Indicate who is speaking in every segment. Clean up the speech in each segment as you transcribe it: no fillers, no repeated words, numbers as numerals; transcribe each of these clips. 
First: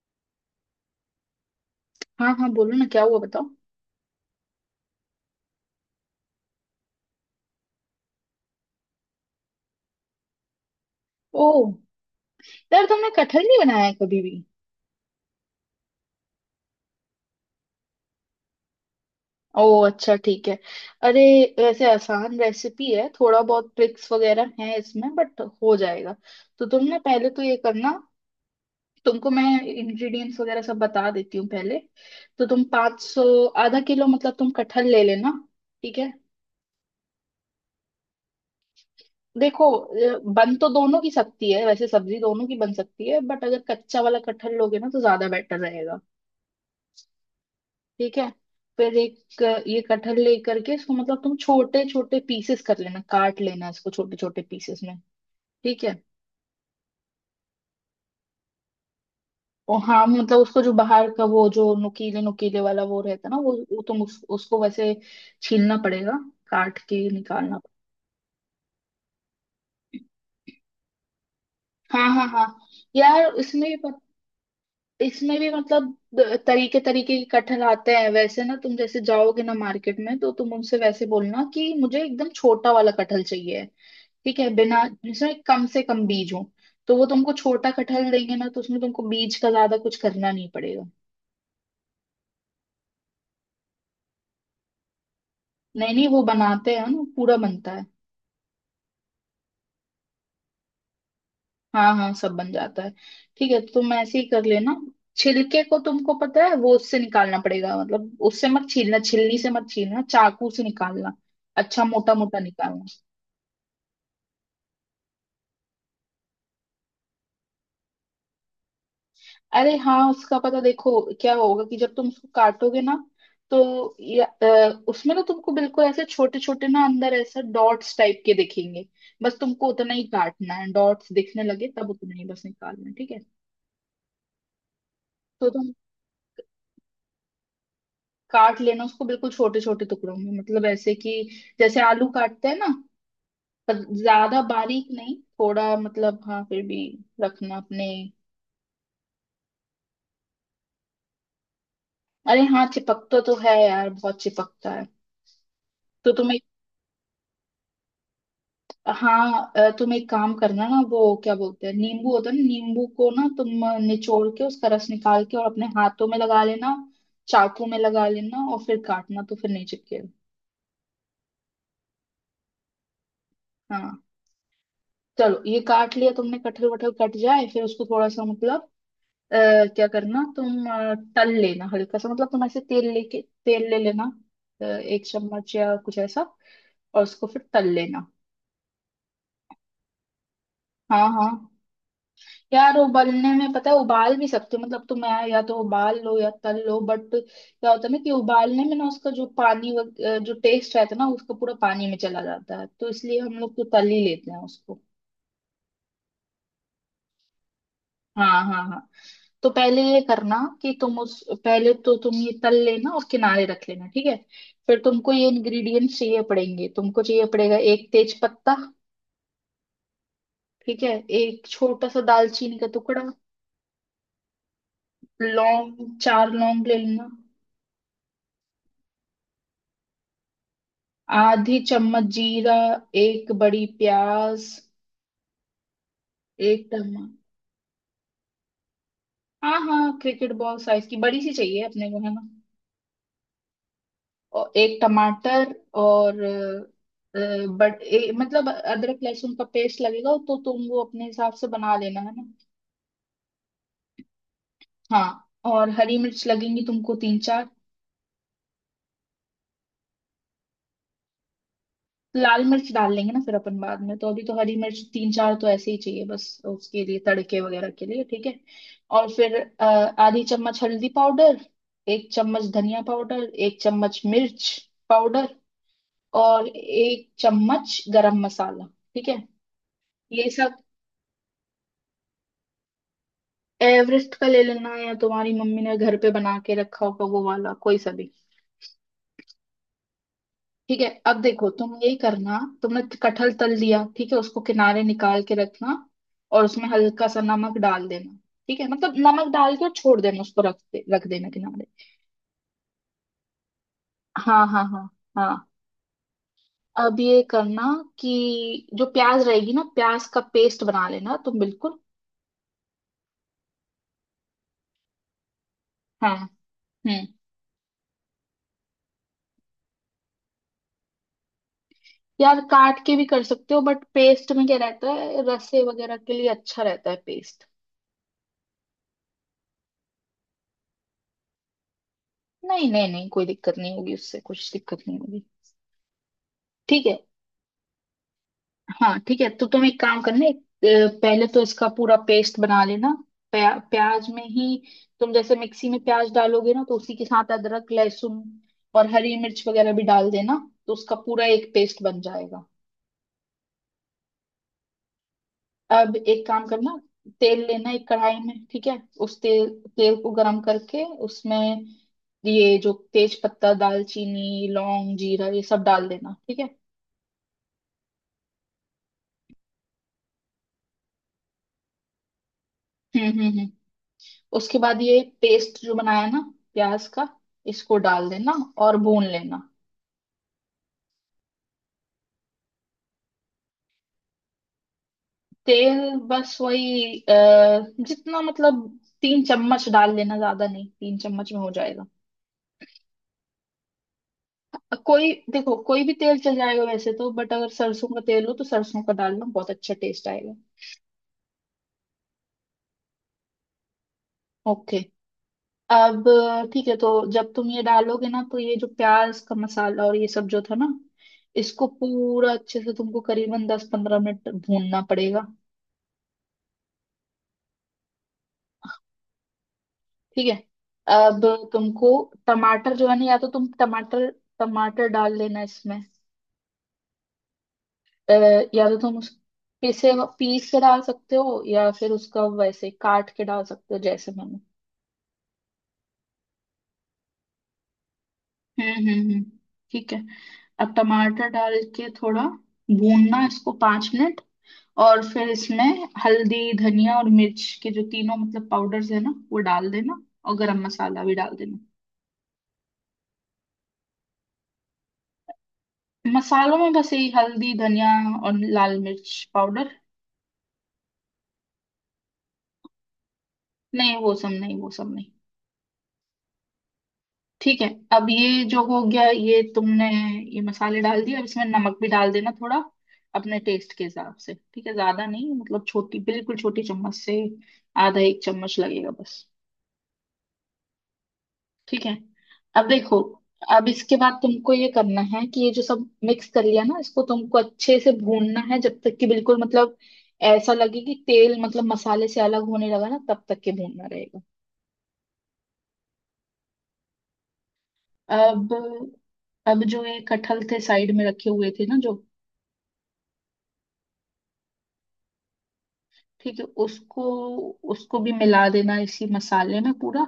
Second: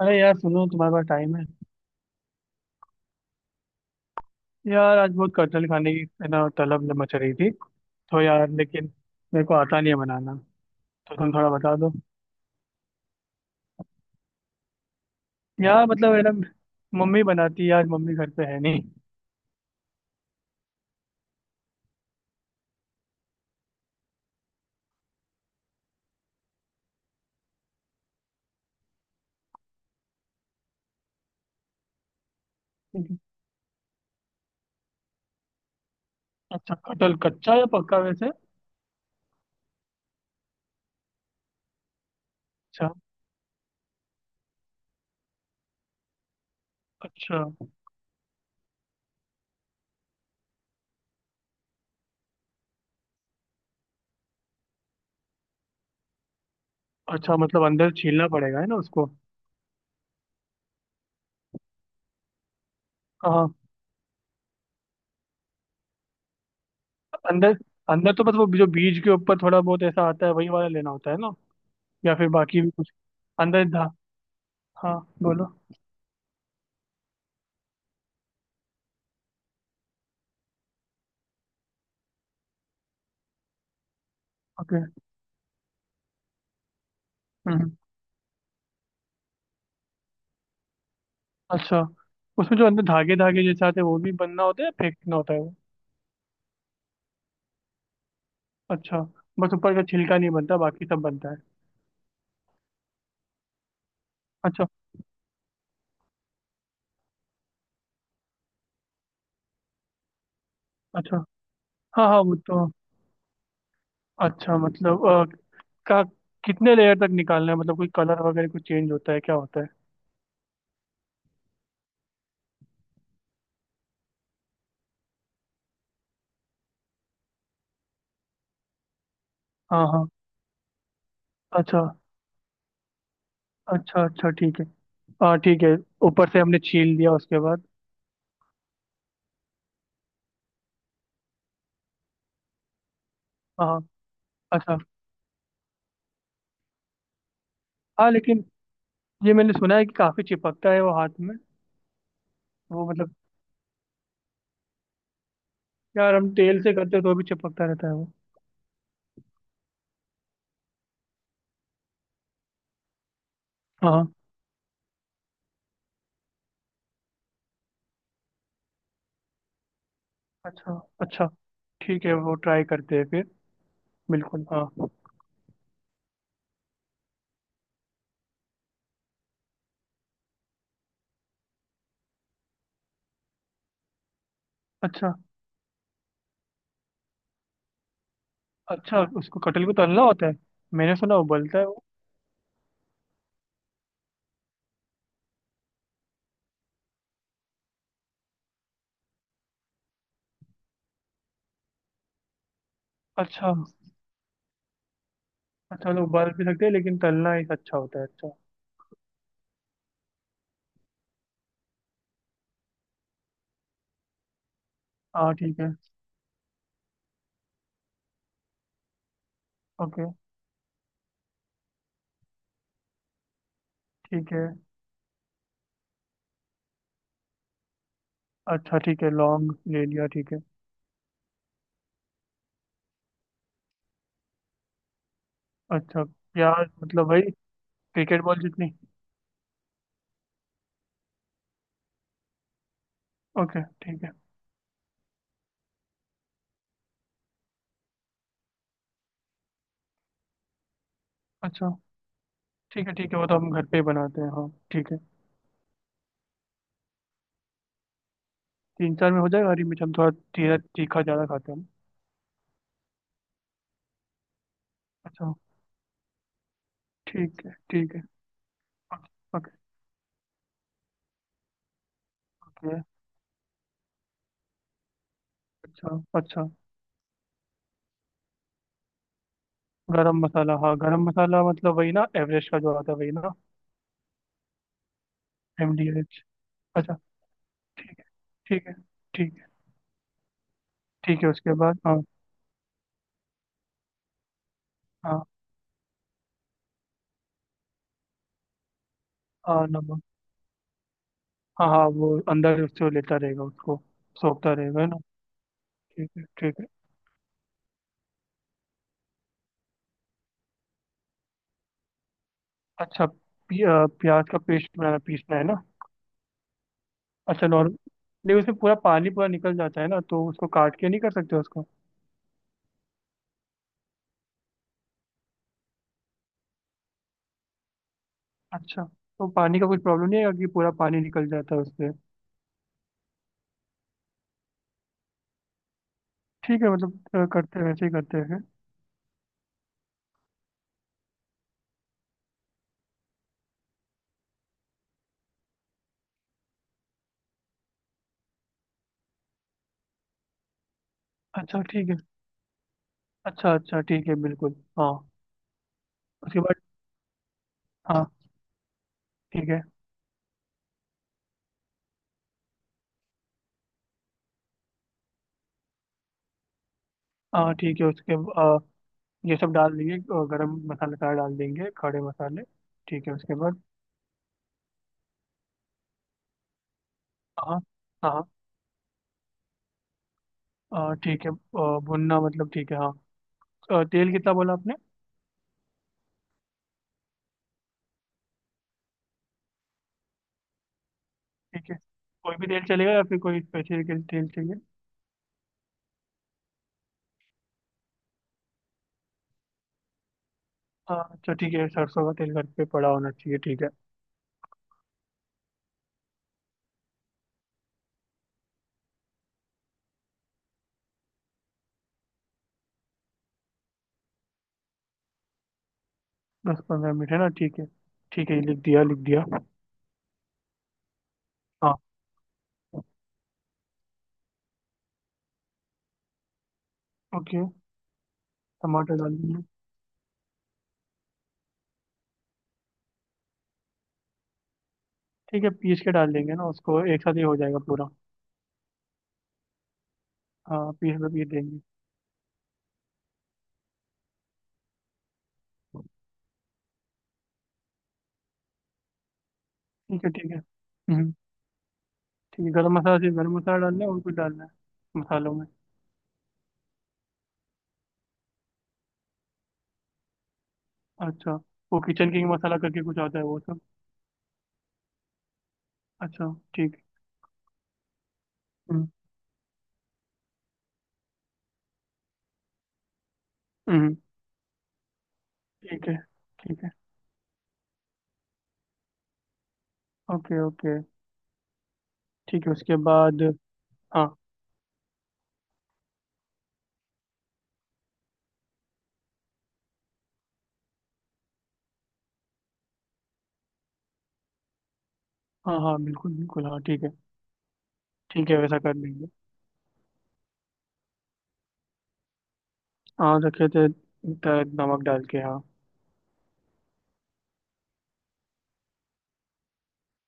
Speaker 1: अरे यार सुनो, तुम्हारे पास टाइम है?
Speaker 2: हाँ हाँ बोलो ना, क्या हुआ बताओ।
Speaker 1: यार आज बहुत कटहल खाने की, है ना, तलब मच रही थी। तो यार लेकिन मेरे को आता नहीं है बनाना। तो तुम थोड़ा
Speaker 2: ओह,
Speaker 1: बता दो।
Speaker 2: यार तुमने कटहल नहीं बनाया है कभी भी?
Speaker 1: यार मतलब, है ना, मम्मी बनाती है, आज मम्मी घर पे है नहीं।
Speaker 2: ओह अच्छा, ठीक है। अरे, वैसे आसान रेसिपी है, थोड़ा बहुत ट्रिक्स वगैरह है इसमें बट हो जाएगा। तो तुम ना पहले तो ये करना, तुमको मैं इंग्रेडिएंट्स वगैरह सब बता देती हूँ पहले। तो तुम 500
Speaker 1: ठीक है।
Speaker 2: सौ आधा किलो मतलब तुम कटहल ले लेना। ठीक है,
Speaker 1: अच्छा कटहल कच्चा या पक्का वैसे?
Speaker 2: देखो बन तो दोनों की सकती है वैसे, सब्जी दोनों की बन
Speaker 1: अच्छा।
Speaker 2: सकती है बट अगर कच्चा वाला कटहल लोगे ना तो ज्यादा बेटर रहेगा।
Speaker 1: अच्छा।
Speaker 2: ठीक है, फिर एक ये कटहल लेकर के इसको मतलब तुम छोटे छोटे पीसेस कर लेना, काट लेना इसको छोटे छोटे पीसेस में। ठीक है,
Speaker 1: अच्छा मतलब अंदर छीलना पड़ेगा, है ना, उसको?
Speaker 2: और हाँ मतलब उसको जो बाहर का, वो जो नुकीले नुकीले वाला वो रहता है ना, वो,
Speaker 1: हाँ।
Speaker 2: वो तुम उसको वैसे छीलना पड़ेगा, काट के
Speaker 1: अंदर
Speaker 2: निकालना
Speaker 1: अंदर तो बस वो जो बीज के ऊपर थोड़ा बहुत ऐसा
Speaker 2: पड़ेगा।
Speaker 1: आता है वही वाला लेना होता है ना?
Speaker 2: हाँ
Speaker 1: या
Speaker 2: हाँ
Speaker 1: फिर
Speaker 2: हाँ,
Speaker 1: बाकी भी कुछ
Speaker 2: यार
Speaker 1: अंदर
Speaker 2: इसमें भी
Speaker 1: धा?
Speaker 2: पत-
Speaker 1: हाँ
Speaker 2: इसमें
Speaker 1: बोलो।
Speaker 2: भी मतलब तरीके तरीके के कटहल आते हैं वैसे ना, तुम जैसे जाओगे ना मार्केट में तो तुम उनसे वैसे बोलना कि मुझे एकदम छोटा वाला कटहल चाहिए। ठीक है, बिना
Speaker 1: ओके।
Speaker 2: जिसमें कम से कम बीज हो, तो वो तुमको
Speaker 1: हम्म।
Speaker 2: छोटा कटहल देंगे ना, तो उसमें तुमको बीज का ज्यादा कुछ करना नहीं पड़ेगा।
Speaker 1: अच्छा। उसमें जो अंदर धागे धागे जैसे आते हैं वो भी बनना होता है या फेंकना होता है वो?
Speaker 2: नहीं नहीं, वो बनाते हैं ना, पूरा बनता है।
Speaker 1: अच्छा। बस ऊपर का छिलका नहीं बनता, बाकी सब बनता है।
Speaker 2: हाँ हाँ, सब बन जाता है। ठीक है, तो तुम ऐसे ही कर
Speaker 1: अच्छा।
Speaker 2: लेना। छिलके को तुमको पता है वो उससे निकालना पड़ेगा, मतलब उससे मत छीलना, छिलनी से मत छीलना, चाकू से निकालना।
Speaker 1: अच्छा।
Speaker 2: अच्छा
Speaker 1: हाँ
Speaker 2: मोटा
Speaker 1: हाँ वो
Speaker 2: मोटा
Speaker 1: तो।
Speaker 2: निकालना।
Speaker 1: अच्छा मतलब का कितने लेयर तक निकालना है? मतलब कोई कलर वगैरह कुछ चेंज होता है क्या होता है?
Speaker 2: अरे हाँ, उसका पता देखो क्या होगा, कि जब तुम उसको काटोगे ना तो उसमें ना तुमको बिल्कुल ऐसे छोटे छोटे ना अंदर ऐसा डॉट्स टाइप के दिखेंगे। बस तुमको
Speaker 1: हाँ
Speaker 2: उतना ही
Speaker 1: हाँ।
Speaker 2: काटना है, डॉट्स दिखने लगे
Speaker 1: अच्छा।
Speaker 2: तब उतना ही बस निकालना है। ठीक है,
Speaker 1: अच्छा अच्छा ठीक है। हाँ
Speaker 2: तो
Speaker 1: ठीक
Speaker 2: तुम
Speaker 1: है। ऊपर से हमने छील दिया उसके बाद?
Speaker 2: काट लेना उसको बिल्कुल छोटे छोटे टुकड़ों में, मतलब ऐसे कि जैसे आलू काटते हैं ना,
Speaker 1: हाँ।
Speaker 2: पर
Speaker 1: हाँ।
Speaker 2: ज्यादा
Speaker 1: अच्छा।
Speaker 2: बारीक नहीं, थोड़ा मतलब हाँ फिर भी रखना अपने।
Speaker 1: हाँ लेकिन ये मैंने सुना है कि काफी चिपकता है वो हाथ में।
Speaker 2: अरे हाँ,
Speaker 1: वो मतलब
Speaker 2: चिपकता तो है यार, बहुत चिपकता है। तो
Speaker 1: यार हम
Speaker 2: तुम
Speaker 1: तेल से करते हैं तो भी चिपकता रहता है वो।
Speaker 2: तुम एक काम करना ना, वो क्या बोलते हैं, नींबू होता है ना, नींबू को ना तुम
Speaker 1: हाँ, हाँ।
Speaker 2: निचोड़ के उसका रस निकाल के और अपने हाथों में लगा लेना, चाकू में लगा लेना और फिर काटना, तो फिर नहीं चिपकेगा।
Speaker 1: अच्छा। अच्छा ठीक है, वो ट्राई करते हैं फिर।
Speaker 2: हाँ,
Speaker 1: बिल्कुल हाँ।
Speaker 2: चलो ये काट लिया तुमने, कटहल वटहल कट जाए फिर उसको थोड़ा सा मतलब अ, क्या करना, तुम तल लेना हल्का सा, मतलब तुम ऐसे तेल ले लेना, एक
Speaker 1: अच्छा।
Speaker 2: चम्मच या कुछ ऐसा, और उसको फिर तल लेना।
Speaker 1: अच्छा उसको, कटहल को तलना होता है? मैंने
Speaker 2: हाँ
Speaker 1: सुना
Speaker 2: हाँ,
Speaker 1: उबलता है वो।
Speaker 2: यार उबलने में पता है, उबाल भी सकते हो मतलब तुम, या तो उबाल लो या तल लो, बट क्या होता है ना कि उबालने में ना उसका जो जो टेस्ट रहता है ना उसका पूरा पानी में चला जाता है, तो इसलिए हम
Speaker 1: अच्छा।
Speaker 2: लोग तो तल ही लेते हैं उसको।
Speaker 1: अच्छा मतलब उबाल भी सकते हैं लेकिन तलना ही अच्छा होता है। अच्छा।
Speaker 2: हाँ हाँ हाँ, तो पहले ये करना कि तुम उस पहले तो तुम ये तल लेना और किनारे रख लेना। ठीक है, फिर तुमको ये
Speaker 1: हाँ ठीक है।
Speaker 2: इंग्रेडिएंट्स चाहिए पड़ेंगे, तुमको चाहिए पड़ेगा एक तेज पत्ता,
Speaker 1: ओके।
Speaker 2: ठीक है, एक छोटा सा दालचीनी का टुकड़ा,
Speaker 1: ठीक है।
Speaker 2: लौंग चार लौंग ले लेना,
Speaker 1: अच्छा ठीक है, लौंग ले लिया, ठीक है।
Speaker 2: आधी चम्मच जीरा, एक बड़ी प्याज,
Speaker 1: अच्छा
Speaker 2: एक
Speaker 1: प्याज
Speaker 2: टमाटर।
Speaker 1: मतलब वही क्रिकेट बॉल जितनी?
Speaker 2: हाँ हाँ, क्रिकेट बॉल साइज की बड़ी सी चाहिए अपने को, है ना,
Speaker 1: ओके ठीक है।
Speaker 2: और एक टमाटर, और मतलब अदरक लहसुन का पेस्ट लगेगा, तो तुम वो अपने हिसाब से
Speaker 1: अच्छा।
Speaker 2: बना लेना, है ना।
Speaker 1: ठीक है ठीक है, वो तो हम घर पे ही बनाते हैं, हाँ ठीक है।
Speaker 2: हाँ, और हरी मिर्च लगेंगी तुमको तीन चार।
Speaker 1: 3 4 में हो जाएगा? हरी मिर्च हम थोड़ा तीखा तीखा ज़्यादा खाते हैं हम।
Speaker 2: लाल मिर्च डाल लेंगे ना फिर अपन बाद में, तो अभी तो हरी मिर्च तीन
Speaker 1: अच्छा।
Speaker 2: चार तो ऐसे ही चाहिए बस उसके लिए, तड़के
Speaker 1: ठीक है
Speaker 2: वगैरह के
Speaker 1: ठीक है।
Speaker 2: लिए। ठीक है, और फिर
Speaker 1: ओके।
Speaker 2: आधी चम्मच हल्दी पाउडर, एक चम्मच
Speaker 1: ओके।
Speaker 2: धनिया पाउडर, एक चम्मच मिर्च पाउडर,
Speaker 1: अच्छा
Speaker 2: और
Speaker 1: अच्छा।
Speaker 2: एक चम्मच गरम मसाला। ठीक है,
Speaker 1: गरम
Speaker 2: ये
Speaker 1: मसाला,
Speaker 2: सब
Speaker 1: हाँ गरम मसाला मतलब वही ना, एवरेस्ट का जो आता है वही ना?
Speaker 2: एवरेस्ट का ले लेना या तुम्हारी मम्मी
Speaker 1: एम
Speaker 2: ने
Speaker 1: डी
Speaker 2: घर पे
Speaker 1: एच
Speaker 2: बना के रखा
Speaker 1: अच्छा।
Speaker 2: होगा वो वाला कोई सा
Speaker 1: ठीक है।
Speaker 2: भी।
Speaker 1: ठीक है। ठीक है।
Speaker 2: ठीक है, अब
Speaker 1: ठीक है
Speaker 2: देखो
Speaker 1: उसके
Speaker 2: तुम
Speaker 1: बाद।
Speaker 2: यही
Speaker 1: हाँ।
Speaker 2: करना, तुमने कटहल तल दिया, ठीक है, उसको किनारे निकाल
Speaker 1: हाँ।
Speaker 2: के रखना और उसमें हल्का सा नमक डाल देना। ठीक है, मतलब नमक डाल के
Speaker 1: हाँ
Speaker 2: और छोड़
Speaker 1: नमक।
Speaker 2: देना उसको, रख देना किनारे।
Speaker 1: हाँ हाँ वो अंदर उससे वो लेता रहेगा उसको,
Speaker 2: हाँ
Speaker 1: सोखता
Speaker 2: हाँ
Speaker 1: रहेगा है
Speaker 2: हाँ
Speaker 1: ना?
Speaker 2: हाँ,
Speaker 1: ठीक है ठीक है।
Speaker 2: अब ये करना कि जो प्याज रहेगी ना, प्याज का पेस्ट बना लेना तुम बिल्कुल।
Speaker 1: अच्छा प्याज का पेस्ट बनाना, पीसना है ना?
Speaker 2: हाँ हम्म,
Speaker 1: अच्छा नॉर्मल? नहीं उसमें पूरा पानी पूरा निकल जाता है ना, तो उसको काट के नहीं कर सकते उसको?
Speaker 2: यार काट के भी कर सकते हो बट पेस्ट में क्या रहता है, रसे वगैरह के लिए अच्छा रहता है पेस्ट।
Speaker 1: अच्छा, तो पानी का कुछ प्रॉब्लम नहीं है कि पूरा पानी निकल जाता है उससे?
Speaker 2: नहीं नहीं नहीं, कोई दिक्कत नहीं होगी उससे, कुछ दिक्कत नहीं होगी।
Speaker 1: ठीक है
Speaker 2: ठीक है,
Speaker 1: मतलब करते हैं वैसे ही करते हैं।
Speaker 2: हाँ ठीक है, तो तुम एक काम करना, पहले तो इसका पूरा पेस्ट बना लेना, प्याज में ही। तुम जैसे मिक्सी में प्याज डालोगे ना, तो उसी के साथ अदरक लहसुन और हरी मिर्च वगैरह भी डाल देना, तो उसका पूरा एक
Speaker 1: अच्छा
Speaker 2: पेस्ट
Speaker 1: ठीक है।
Speaker 2: बन जाएगा।
Speaker 1: अच्छा अच्छा ठीक है बिल्कुल। हाँ।
Speaker 2: अब एक
Speaker 1: उसके
Speaker 2: काम
Speaker 1: बाद?
Speaker 2: करना, तेल लेना एक
Speaker 1: हाँ।
Speaker 2: कढ़ाई में, ठीक है, उस तेल
Speaker 1: ठीक है।
Speaker 2: तेल को गरम करके उसमें ये जो तेज पत्ता, दालचीनी, लौंग, जीरा ये सब डाल देना। ठीक है,
Speaker 1: हाँ। ठीक है उसके आ, ये सब डाल देंगे, गरम मसाला सारा डाल देंगे, खड़े मसाले। ठीक है उसके
Speaker 2: हम्म,
Speaker 1: बाद?
Speaker 2: उसके बाद ये पेस्ट जो बनाया ना, प्याज का,
Speaker 1: हाँ।
Speaker 2: इसको डाल
Speaker 1: हाँ।
Speaker 2: देना और भून लेना।
Speaker 1: हाँ, ठीक है भुनना मतलब, ठीक है हाँ। तेल कितना बोला आपने?
Speaker 2: तेल बस वही जितना मतलब तीन चम्मच डाल लेना, ज्यादा नहीं, तीन चम्मच में हो
Speaker 1: ठीक है।
Speaker 2: जाएगा।
Speaker 1: कोई भी तेल चलेगा या फिर कोई स्पेशल तेल चाहिए?
Speaker 2: कोई देखो, कोई भी तेल चल जाएगा वैसे तो, बट अगर सरसों का तेल हो तो सरसों का डालना, बहुत अच्छा टेस्ट आएगा।
Speaker 1: हाँ अच्छा ठीक है, सरसों का तेल घर पे पड़ा होना चाहिए, ठीक है।
Speaker 2: ओके, अब ठीक है, तो जब तुम ये डालोगे ना, तो ये जो प्याज का मसाला और ये सब जो था ना, इसको पूरा अच्छे से तुमको करीबन 10 पंद्रह मिनट भूनना पड़ेगा।
Speaker 1: 10 15 मिनट है ना, ठीक है। ठीक है ये लिख दिया, लिख दिया।
Speaker 2: ठीक है, अब
Speaker 1: हाँ।
Speaker 2: तुमको टमाटर जो है ना, या तो तुम टमाटर टमाटर डाल लेना इसमें,
Speaker 1: ओके।
Speaker 2: अ, या तो
Speaker 1: टमाटर
Speaker 2: तुम उस
Speaker 1: डाल देंगे।
Speaker 2: पीसे पीस के डाल सकते हो या फिर उसका वैसे काट के डाल सकते हो जैसे मैंने।
Speaker 1: ठीक है, पीस के डाल देंगे ना उसको, एक साथ ही हो जाएगा पूरा।
Speaker 2: हम्म हम्म हम्म, ठीक है,
Speaker 1: हाँ
Speaker 2: अब
Speaker 1: पीस बाय पीस
Speaker 2: टमाटर डाल
Speaker 1: देंगे।
Speaker 2: के थोड़ा भूनना इसको 5 मिनट और फिर इसमें हल्दी, धनिया और मिर्च के जो तीनों मतलब पाउडर्स है ना वो डाल देना,
Speaker 1: ठीक है ठीक
Speaker 2: और
Speaker 1: है।
Speaker 2: गरम मसाला
Speaker 1: हम्म।
Speaker 2: भी डाल देना।
Speaker 1: ठीक है, गरम मसाला, सिर्फ गरम मसाला डालना है और कुछ डालना है मसालों में?
Speaker 2: मसालों में बस यही, हल्दी, धनिया और लाल मिर्च पाउडर।
Speaker 1: अच्छा। वो किचन किंग मसाला करके कुछ आता है वो सब?
Speaker 2: नहीं वो सब नहीं, वो सब नहीं।
Speaker 1: अच्छा। ठीक।
Speaker 2: ठीक है, अब ये जो हो
Speaker 1: हम्म।
Speaker 2: गया, ये तुमने ये मसाले डाल दिए, अब इसमें नमक भी डाल देना थोड़ा अपने टेस्ट के
Speaker 1: हम्म
Speaker 2: हिसाब से, ठीक है, ज्यादा नहीं, मतलब
Speaker 1: ठीक है
Speaker 2: छोटी, बिल्कुल छोटी
Speaker 1: ठीक है।
Speaker 2: चम्मच से आधा एक चम्मच लगेगा बस।
Speaker 1: Okay okay.
Speaker 2: ठीक है,
Speaker 1: ठीक है
Speaker 2: अब
Speaker 1: उसके
Speaker 2: देखो,
Speaker 1: बाद?
Speaker 2: अब इसके
Speaker 1: हाँ।
Speaker 2: बाद तुमको ये करना है कि ये जो सब मिक्स कर लिया ना, इसको तुमको अच्छे से भूनना है जब तक कि बिल्कुल मतलब ऐसा लगे कि तेल मतलब मसाले से अलग होने लगा ना, तब तक के भूनना रहेगा।
Speaker 1: हाँ हाँ बिल्कुल बिल्कुल, हाँ ठीक है। ठीक है
Speaker 2: अब
Speaker 1: वैसा कर लेंगे।
Speaker 2: अब जो ये कटहल थे साइड में रखे हुए थे ना जो,
Speaker 1: हाँ रखे थे, नमक डाल के हाँ।
Speaker 2: ठीक है उसको, उसको भी मिला देना इसी मसाले में पूरा,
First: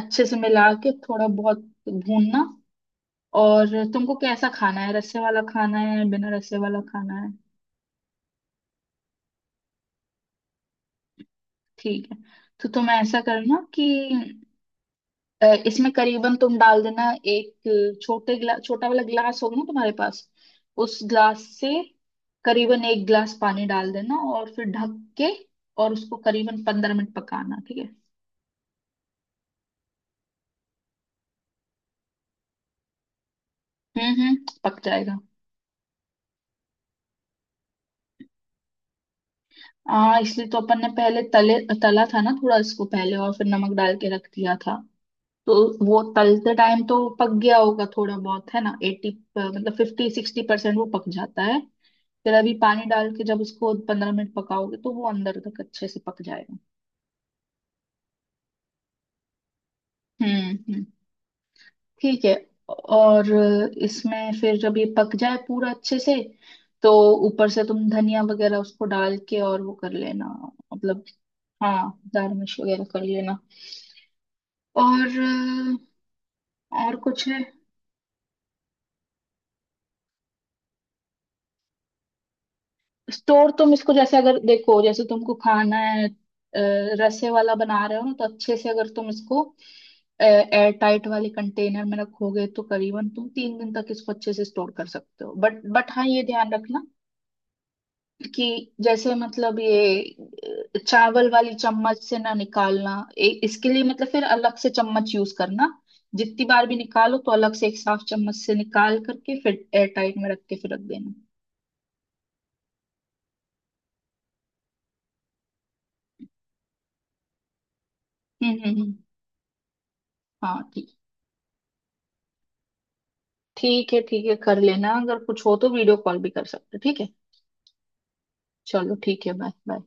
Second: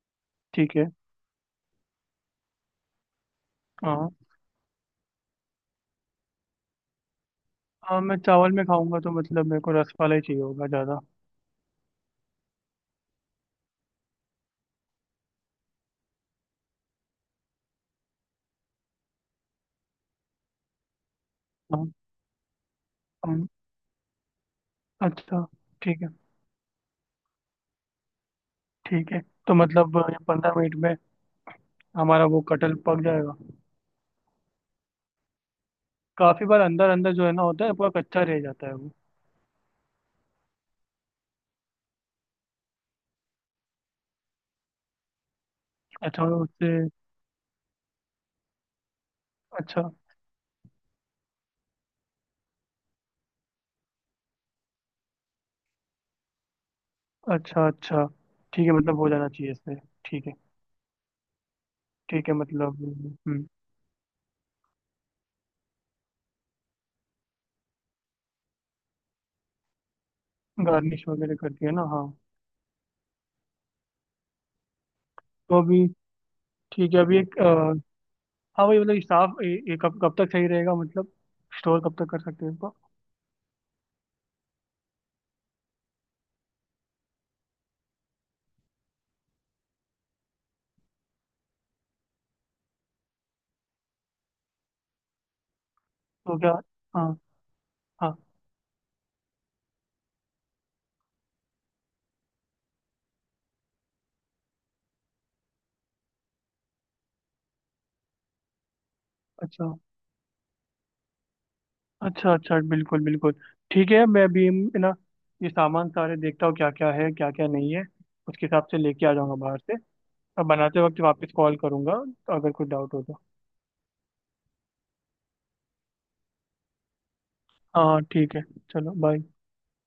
Speaker 2: अच्छे से मिला
Speaker 1: ठीक है।
Speaker 2: के थोड़ा बहुत भूनना। और तुमको
Speaker 1: हाँ।
Speaker 2: कैसा खाना है, रस्से वाला खाना है बिना रस्से वाला खाना है?
Speaker 1: हाँ मैं चावल में खाऊंगा तो मतलब मेरे को रस वाला ही चाहिए होगा ज़्यादा।
Speaker 2: ठीक है, तो तुम ऐसा करना कि इसमें करीबन तुम डाल देना एक छोटा वाला ग्लास होगा ना तुम्हारे पास, उस ग्लास से
Speaker 1: हाँ।
Speaker 2: करीबन एक
Speaker 1: हाँ,
Speaker 2: ग्लास पानी डाल देना और फिर ढक के
Speaker 1: अच्छा।
Speaker 2: और
Speaker 1: ठीक है।
Speaker 2: उसको करीबन 15 मिनट पकाना। ठीक है,
Speaker 1: ठीक है, तो मतलब ये 15 मिनट में हमारा वो कटहल पक जाएगा?
Speaker 2: हम्म, पक जाएगा।
Speaker 1: काफी बार अंदर अंदर जो है ना, होता है पूरा कच्चा रह जाता है वो।
Speaker 2: हाँ इसलिए तो अपन ने पहले तले तला था ना थोड़ा इसको पहले, और फिर नमक डाल के रख दिया था, तो वो
Speaker 1: अच्छा मतलब
Speaker 2: तलते टाइम
Speaker 1: उससे।
Speaker 2: तो पक गया होगा थोड़ा बहुत, है ना, एटी, मतलब
Speaker 1: अच्छा
Speaker 2: 50 60% वो पक जाता है। फिर अभी पानी डाल के जब उसको 15 मिनट पकाओगे तो वो अंदर तक अच्छे से पक जाएगा।
Speaker 1: अच्छा। अच्छा ठीक है, मतलब हो जाना चाहिए इससे। ठीक
Speaker 2: हम्म
Speaker 1: है।
Speaker 2: हम्म, ठीक
Speaker 1: ठीक
Speaker 2: है
Speaker 1: है मतलब।
Speaker 2: और
Speaker 1: हम्म।
Speaker 2: इसमें फिर जब ये पक जाए पूरा अच्छे से, तो ऊपर से तुम धनिया वगैरह उसको डाल के और वो कर लेना, मतलब
Speaker 1: गार्निश वगैरह कर दिया ना,
Speaker 2: हाँ
Speaker 1: हाँ?
Speaker 2: दाल मिर्च वगैरह कर लेना।
Speaker 1: तो
Speaker 2: और
Speaker 1: अभी, ठीक
Speaker 2: और
Speaker 1: है, अभी
Speaker 2: कुछ
Speaker 1: एक
Speaker 2: है?
Speaker 1: हाँ वही मतलब स्टाफ कब, कब तक सही रहेगा मतलब? स्टोर कब तक कर सकते हैं इसको?
Speaker 2: स्टोर तुम इसको जैसे अगर देखो, जैसे तुमको खाना है रसे वाला बना रहे हो ना, तो अच्छे से अगर तुम इसको एयर टाइट वाले कंटेनर में रखोगे तो करीबन तुम 3 दिन तक इसको अच्छे से स्टोर कर सकते हो, बट हाँ ये
Speaker 1: तो क्या?
Speaker 2: ध्यान रखना
Speaker 1: हाँ। हाँ।
Speaker 2: कि जैसे मतलब ये चावल वाली चम्मच से ना निकालना, इसके लिए मतलब फिर अलग से चम्मच यूज करना, जितनी बार भी निकालो तो अलग से एक साफ चम्मच से निकाल करके फिर
Speaker 1: अच्छा।
Speaker 2: एयर टाइट में रख के फिर रख देना।
Speaker 1: अच्छा अच्छा बिल्कुल बिल्कुल। ठीक है मैं अभी, है ना, ये सामान सारे देखता हूँ क्या क्या है, क्या क्या नहीं है। उसके हिसाब से
Speaker 2: हम्म,
Speaker 1: लेके आ जाऊंगा बाहर से। अब
Speaker 2: हाँ
Speaker 1: बनाते
Speaker 2: ठीक,
Speaker 1: वक्त वापस कॉल करूंगा अगर कुछ डाउट हो तो।
Speaker 2: ठीक है ठीक है, कर लेना, अगर कुछ हो तो वीडियो कॉल भी कर सकते हो, ठीक है।
Speaker 1: हाँ ठीक है। चलो
Speaker 2: चलो
Speaker 1: बाय।
Speaker 2: ठीक है, बाय बाय।